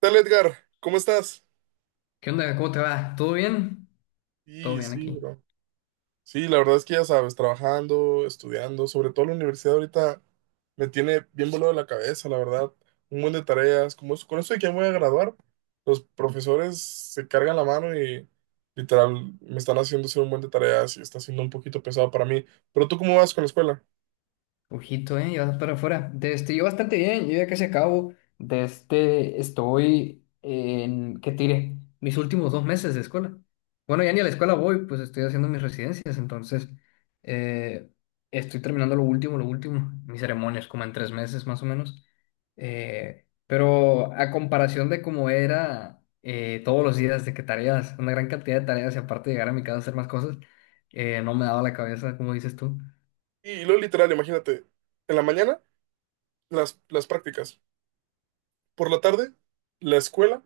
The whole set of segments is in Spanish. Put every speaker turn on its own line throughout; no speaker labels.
Tal, Edgar? ¿Cómo estás?
¿Qué onda? ¿Cómo te va? ¿Todo bien? Todo
Sí
bien
sí,
aquí.
bro. Sí, la verdad es que ya sabes, trabajando, estudiando, sobre todo la universidad ahorita me tiene bien volado la cabeza, la verdad. Un buen de tareas, como con eso de que ya me voy a graduar, los profesores se cargan la mano y literal me están haciendo hacer un buen de tareas y está siendo un poquito pesado para mí. Pero tú, ¿cómo vas con la escuela?
Ojito, ¿eh? Y vas para afuera. Yo bastante bien, yo ya casi acabo. Estoy en, ¿qué tiré? Mis últimos 2 meses de escuela. Bueno, ya ni a la escuela voy, pues estoy haciendo mis residencias, entonces eh, estoy terminando lo último, mis ceremonias, como en 3 meses más o menos. Pero a comparación de cómo era, todos los días, de que tareas, una gran cantidad de tareas y aparte llegar a mi casa a hacer más cosas, no me daba la cabeza, como dices tú.
Y luego, literal, imagínate, en la mañana las prácticas, por la tarde la escuela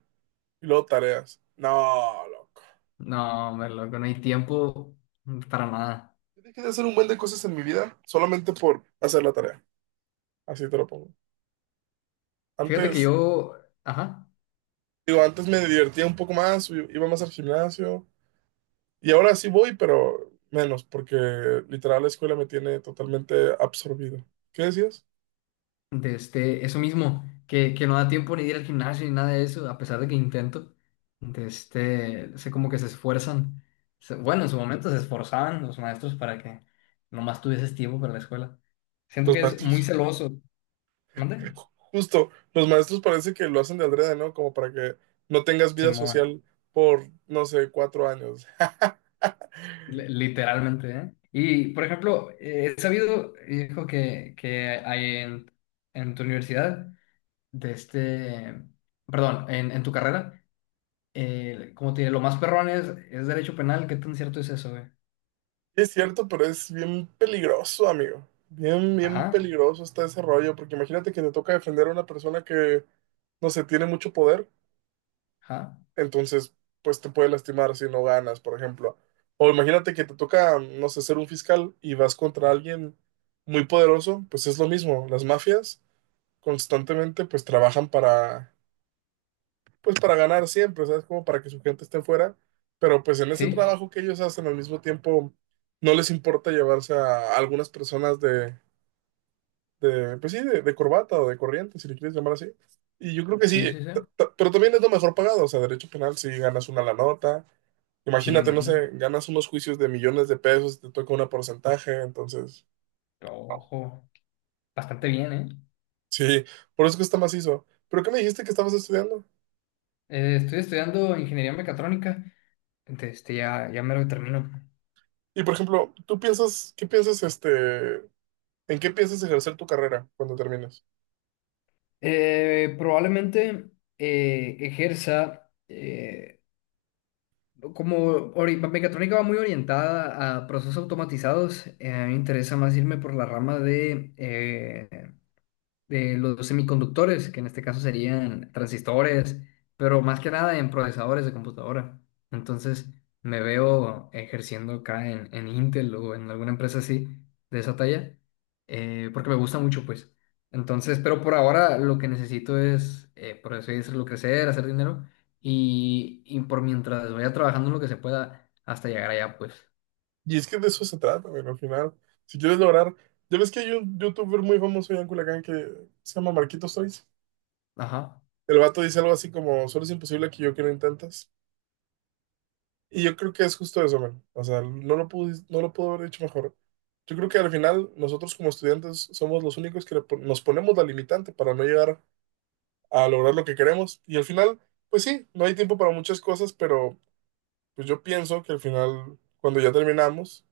y luego tareas. No, loco.
No, hombre, loco, no hay tiempo para nada.
Dejé de hacer un buen de cosas en mi vida solamente por hacer la tarea. Así te lo pongo.
Fíjate que
Antes,
yo, ajá,
digo, antes me divertía un poco más, iba más al gimnasio y ahora sí voy, pero menos, porque literal la escuela me tiene totalmente absorbido. ¿Qué decías?
eso mismo, que no da tiempo ni de ir al gimnasio ni nada de eso, a pesar de que intento, sé como que se esfuerzan. Bueno, en su momento se esforzaban los maestros para que nomás tuvieses tiempo para la escuela. Siento
Los
que es muy
maestros.
celoso. ¿Mande?
Justo, los maestros parece que lo hacen de adrede, ¿no? Como para que no tengas
Se
vida
mueve,
social por, no sé, 4 años.
literalmente, ¿eh? Y, por ejemplo, he sabido, hijo, que hay en, tu universidad. de este, perdón, en tu carrera, como te lo más perrón es derecho penal. ¿Qué tan cierto es eso, güey?
Es cierto, pero es bien peligroso, amigo. Bien, bien
Ajá,
peligroso está ese rollo, porque imagínate que te toca defender a una persona que, no sé, tiene mucho poder,
ajá,
entonces, pues te puede lastimar si no ganas, por ejemplo. O imagínate que te toca, no sé, ser un fiscal y vas contra alguien muy poderoso, pues es lo mismo. Las mafias constantemente, pues trabajan para pues para ganar siempre, ¿sabes? Como para que su gente esté fuera, pero pues en ese
sí,
trabajo que ellos hacen al mismo tiempo no les importa llevarse a algunas personas de pues sí, de corbata o de corriente, si le quieres llamar así. Y yo creo que sí,
sí, sí, sí,
pero también es lo mejor pagado, o sea, derecho penal si ganas una la nota.
sí, me
Imagínate, no
imagino.
sé, ganas unos juicios de millones de pesos, te toca un porcentaje, entonces,
Ojo, bastante bien, ¿eh?
sí, por eso que está macizo. ¿Pero qué me dijiste que estabas estudiando?
Estoy estudiando ingeniería mecatrónica, entonces ya me lo termino.
Y por ejemplo, ¿tú piensas, qué piensas ¿En qué piensas ejercer tu carrera cuando termines?
Probablemente ejerza, como mecatrónica va muy orientada a procesos automatizados. A mí me interesa más irme por la rama de los semiconductores, que en este caso serían transistores, pero más que nada en procesadores de computadora. Entonces, me veo ejerciendo acá en Intel o en alguna empresa así, de esa talla, porque me gusta mucho, pues. Entonces, pero por ahora lo que necesito es, por así decirlo, crecer, hacer dinero y por mientras vaya trabajando lo que se pueda hasta llegar allá, pues.
Y es que de eso se trata, bueno, al final. Si quieres lograr. Ya ves que hay un youtuber muy famoso allá en Culiacán que se llama Marquitos Toys.
Ajá.
El vato dice algo así como: Solo es imposible que yo que lo intentas. Y yo creo que es justo eso, man. O sea, no lo pude, no lo pudo haber hecho mejor. Yo creo que al final, nosotros como estudiantes somos los únicos que nos ponemos la limitante para no llegar a lograr lo que queremos. Y al final, pues sí, no hay tiempo para muchas cosas, pero pues yo pienso que al final, cuando ya terminamos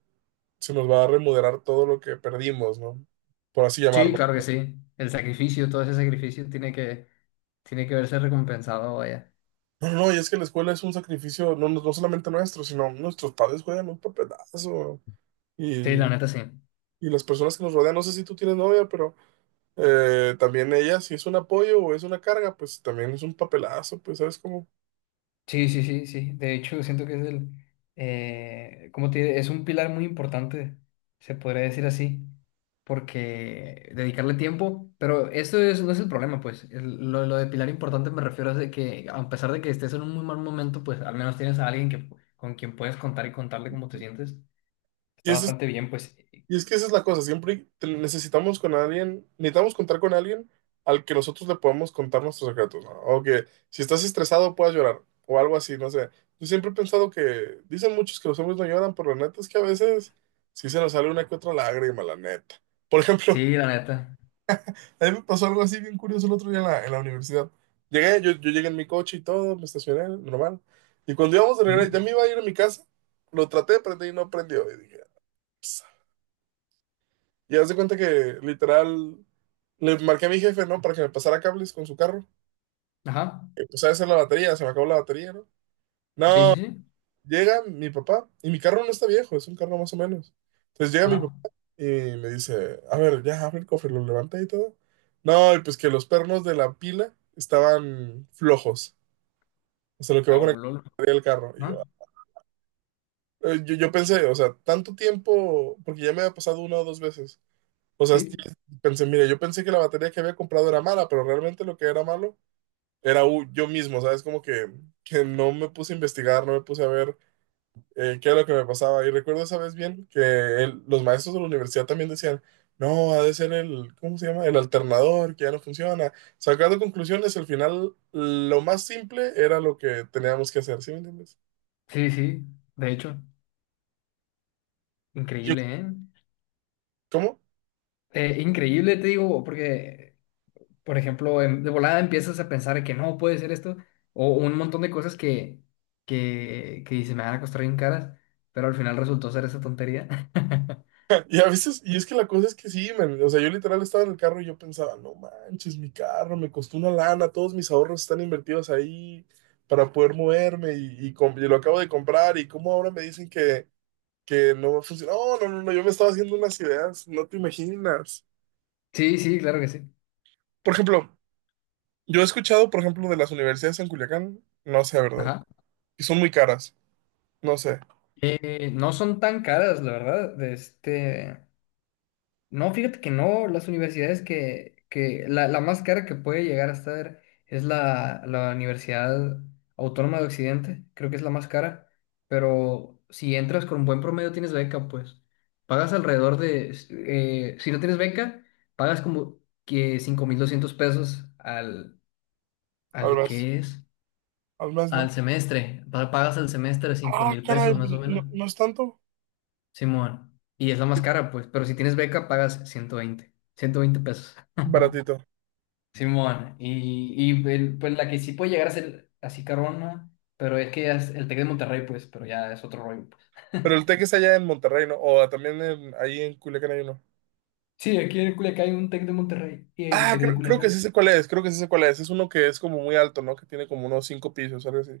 se nos va a remodelar todo lo que perdimos, ¿no? Por así
Sí,
llamarlo.
claro que sí. El sacrificio, todo ese sacrificio tiene que, tiene que verse recompensado, vaya.
No, no, no, y es que la escuela es un sacrificio, no, no solamente nuestro, sino nuestros padres juegan un papelazo.
Sí,
Y,
la neta sí.
y las personas que nos rodean, no sé si tú tienes novia, pero también ella, si es un apoyo o es una carga, pues también es un papelazo, pues, ¿sabes cómo?
Sí, sí, sí, sí. De hecho, siento que es como te diré, es un pilar muy importante, se podría decir así, porque dedicarle tiempo, pero esto es, no es el problema, pues. Lo de pilar importante me refiero a de que, a pesar de que estés en un muy mal momento, pues al menos tienes a alguien que, con quien puedes contar y contarle cómo te sientes.
Y
Está
ese
bastante bien, pues.
Y es que esa es la cosa, siempre necesitamos con alguien, necesitamos contar con alguien al que nosotros le podamos contar nuestros secretos, ¿no? O que si estás estresado puedas llorar, o algo así, no sé. Yo siempre he pensado que, dicen muchos que los hombres no lloran, pero la neta es que a veces sí se nos sale una que otra lágrima, la neta. Por ejemplo,
Sí, la neta.
a mí me pasó algo así bien curioso el otro día en la universidad. Llegué, yo llegué en mi coche y todo, me estacioné, normal. Y cuando íbamos de regreso,
Ujú.
ya me iba a ir a mi casa, lo traté de prender y no prendió. Y dije, Y haz de cuenta que literal le marqué a mi jefe, ¿no? Para que me pasara cables con su carro.
Ajá.
Empecé a hacer la batería, se me acabó la batería, ¿no?
Sí,
No,
sí, sí.
llega mi papá y mi carro no está viejo, es un carro más o menos. Entonces llega mi
Ajá.
papá y me dice, a ver, ya abre el cofre, lo levanta y todo. No, y pues que los pernos de la pila estaban flojos, o sea, lo que va
Ah,
con la
oh, lol.
batería del carro. Y
Ajá.
yo, yo pensé, o sea, tanto tiempo, porque ya me había pasado una o dos veces. O sea, sí,
Sí.
pensé, mira, yo pensé que la batería que había comprado era mala, pero realmente lo que era malo era yo mismo, ¿sabes? Como que no me puse a investigar, no me puse a ver qué era lo que me pasaba. Y recuerdo esa vez bien que los maestros de la universidad también decían, no, ha de ser el, ¿cómo se llama? El alternador, que ya no funciona. Sacando conclusiones, al final lo más simple era lo que teníamos que hacer, ¿sí me entiendes?
Sí, sí, de hecho,
Yo-
increíble, ¿eh?
¿Cómo?
Increíble, te digo, porque, por ejemplo, de volada empiezas a pensar que no puede ser esto, o un montón de cosas que, que se me van a costar bien caras, pero al final resultó ser esa tontería.
Y a veces, y es que la cosa es que sí, man, o sea, yo literal estaba en el carro y yo pensaba, no manches, mi carro me costó una lana, todos mis ahorros están invertidos ahí para poder moverme y y lo acabo de comprar y cómo ahora me dicen que no va a funcionar. No, no, no, no, yo me estaba haciendo unas ideas, no te imaginas.
Sí, sí, claro que sí.
Por ejemplo, yo he escuchado, por ejemplo, de las universidades en Culiacán, no sé, ¿verdad?
Ajá.
Y son muy caras, no sé,
No son tan caras, la verdad, no, fíjate que no, las universidades que la, la, más cara que puede llegar a estar es la Universidad Autónoma de Occidente, creo que es la más cara, pero si entras con buen promedio tienes beca, pues pagas alrededor de, si no tienes beca, pagas como que 5200 pesos al,
al
al
mes, al mes
al
no.
semestre, pagas al semestre cinco
Ah,
mil
caray,
pesos
pues,
más o
no,
menos.
no es tanto,
Simón, y es la más cara, pues, pero si tienes beca pagas ciento veinte pesos.
baratito.
Simón, y pues la que sí puede llegar a ser así carona, pero es que ya es el Tec de Monterrey, pues, pero ya es otro rollo, pues.
Pero el Tec es allá en Monterrey, ¿no? O también ahí en Culiacán hay uno.
Sí, aquí en Culiacán hay un Tec de Monterrey y hay un
Ah,
Tec de
creo que
Culiacán.
sí sé cuál es, creo que sí sé cuál es. Es uno que es como muy alto, ¿no? Que tiene como unos cinco pisos, algo así.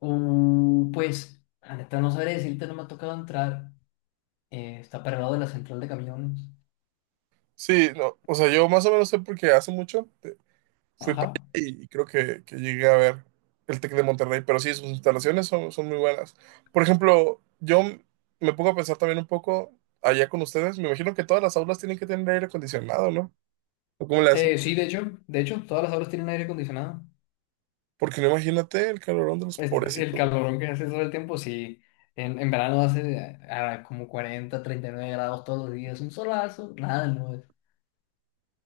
Pues, la neta no sabré decirte, no me ha tocado entrar. Está para el lado de la central de camiones.
Sí, no, o sea, yo más o menos sé porque hace mucho fui para
Ajá.
allá y creo que llegué a ver el Tec de Monterrey, pero sí, sus instalaciones son, son muy buenas. Por ejemplo, me pongo a pensar también un poco allá con ustedes. Me imagino que todas las aulas tienen que tener aire acondicionado, ¿no? ¿O cómo le
Eh,
hacen?
sí, de hecho, todas las aulas tienen aire acondicionado.
Porque no imagínate el calorón de los
El
pobrecitos.
calorón que hace todo el tiempo, sí. en, verano hace como 40, 39 grados todos los días, un solazo, nada, no.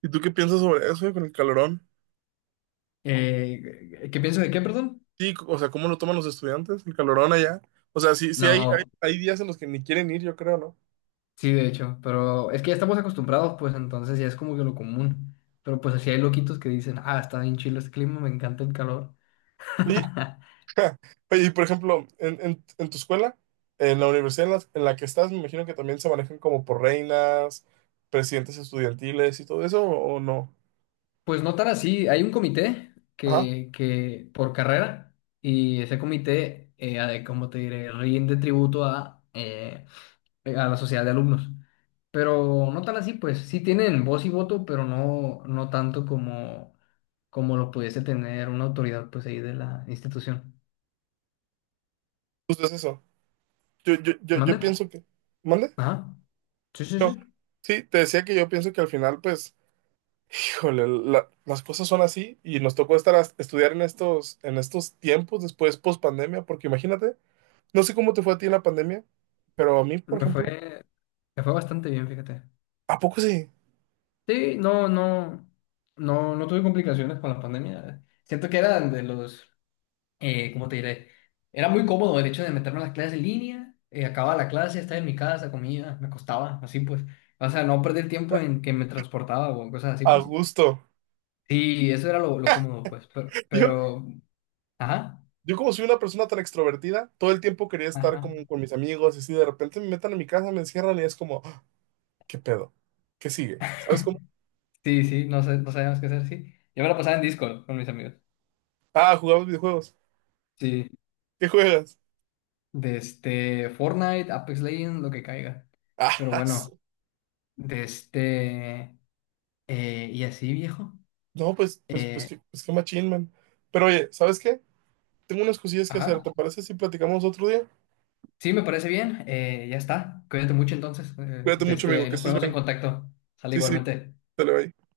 ¿Y tú qué piensas sobre eso, con el calorón?
¿Qué pienso de qué, perdón?
Sí, o sea, ¿cómo lo toman los estudiantes, el calorón allá? O sea, sí, sí hay,
No,
hay, hay días en los que ni quieren ir, yo creo, ¿no?
sí, de hecho, pero es que ya estamos acostumbrados, pues entonces ya es como que lo común. Pero pues así hay loquitos que dicen: "Ah, está bien chido este clima, me encanta el calor".
Oye, oye, y por ejemplo, en tu escuela, en la universidad en la que estás, me imagino que también se manejan como por reinas, presidentes estudiantiles y todo eso, o no?
Pues no tan así, hay un comité
Ajá,
que por carrera y ese comité, ¿cómo te diré? Rinde tributo a la sociedad de alumnos. Pero no tan así, pues sí tienen voz y voto, pero no, no tanto como lo pudiese tener una autoridad pues ahí de la institución.
justo es eso. Yo, yo, yo,
¿Mande?
yo pienso que... ¿Mande?
Ajá. Sí, sí,
No.
sí.
Sí, te decía que yo pienso que al final, pues... Híjole, las cosas son así y nos tocó estar a estudiar en estos tiempos después post pandemia, porque imagínate, no sé cómo te fue a ti en la pandemia, pero a mí, por
Me
ejemplo,
fue, me fue bastante bien, fíjate.
¿a poco sí?
Sí, no, no, no, no tuve complicaciones con la pandemia. Siento que eran de los, ¿cómo te diré? Era muy cómodo el hecho de meterme a las clases en línea, acababa la clase, estaba en mi casa, comía, me acostaba, así pues. O sea, no perder tiempo en que me transportaba o cosas así,
A
pues.
gusto.
Sí, eso era lo cómodo, pues.
Yo,
Ajá,
yo como soy una persona tan extrovertida, todo el tiempo quería estar
ajá.
como con mis amigos y así de repente me metan en mi casa, me encierran y es como, "Ah, ¿qué pedo? ¿Qué sigue? ¿Sabes cómo?
Sí, sí, no sé, no sabíamos qué hacer, sí. Yo me la pasaba en Discord con mis amigos.
Ah, jugamos videojuegos.
Sí,
¿Qué juegas?
desde Fortnite, Apex Legends, lo que caiga. Pero
Ah,
bueno,
su-
desde... y así, viejo.
no, pues, pues, pues,
Eh,
qué, pues qué machín, man. Pero oye, ¿sabes qué? Tengo unas cosillas que hacer, ¿te
ajá.
parece si platicamos otro día?
Sí, me parece bien. Ya está. Cuídate mucho entonces. Eh,
Cuídate
de
mucho,
este,
amigo,
ahí
que
nos
estés
ponemos en
bien.
contacto. Sale
Sí, sí,
igualmente.
dale, bye.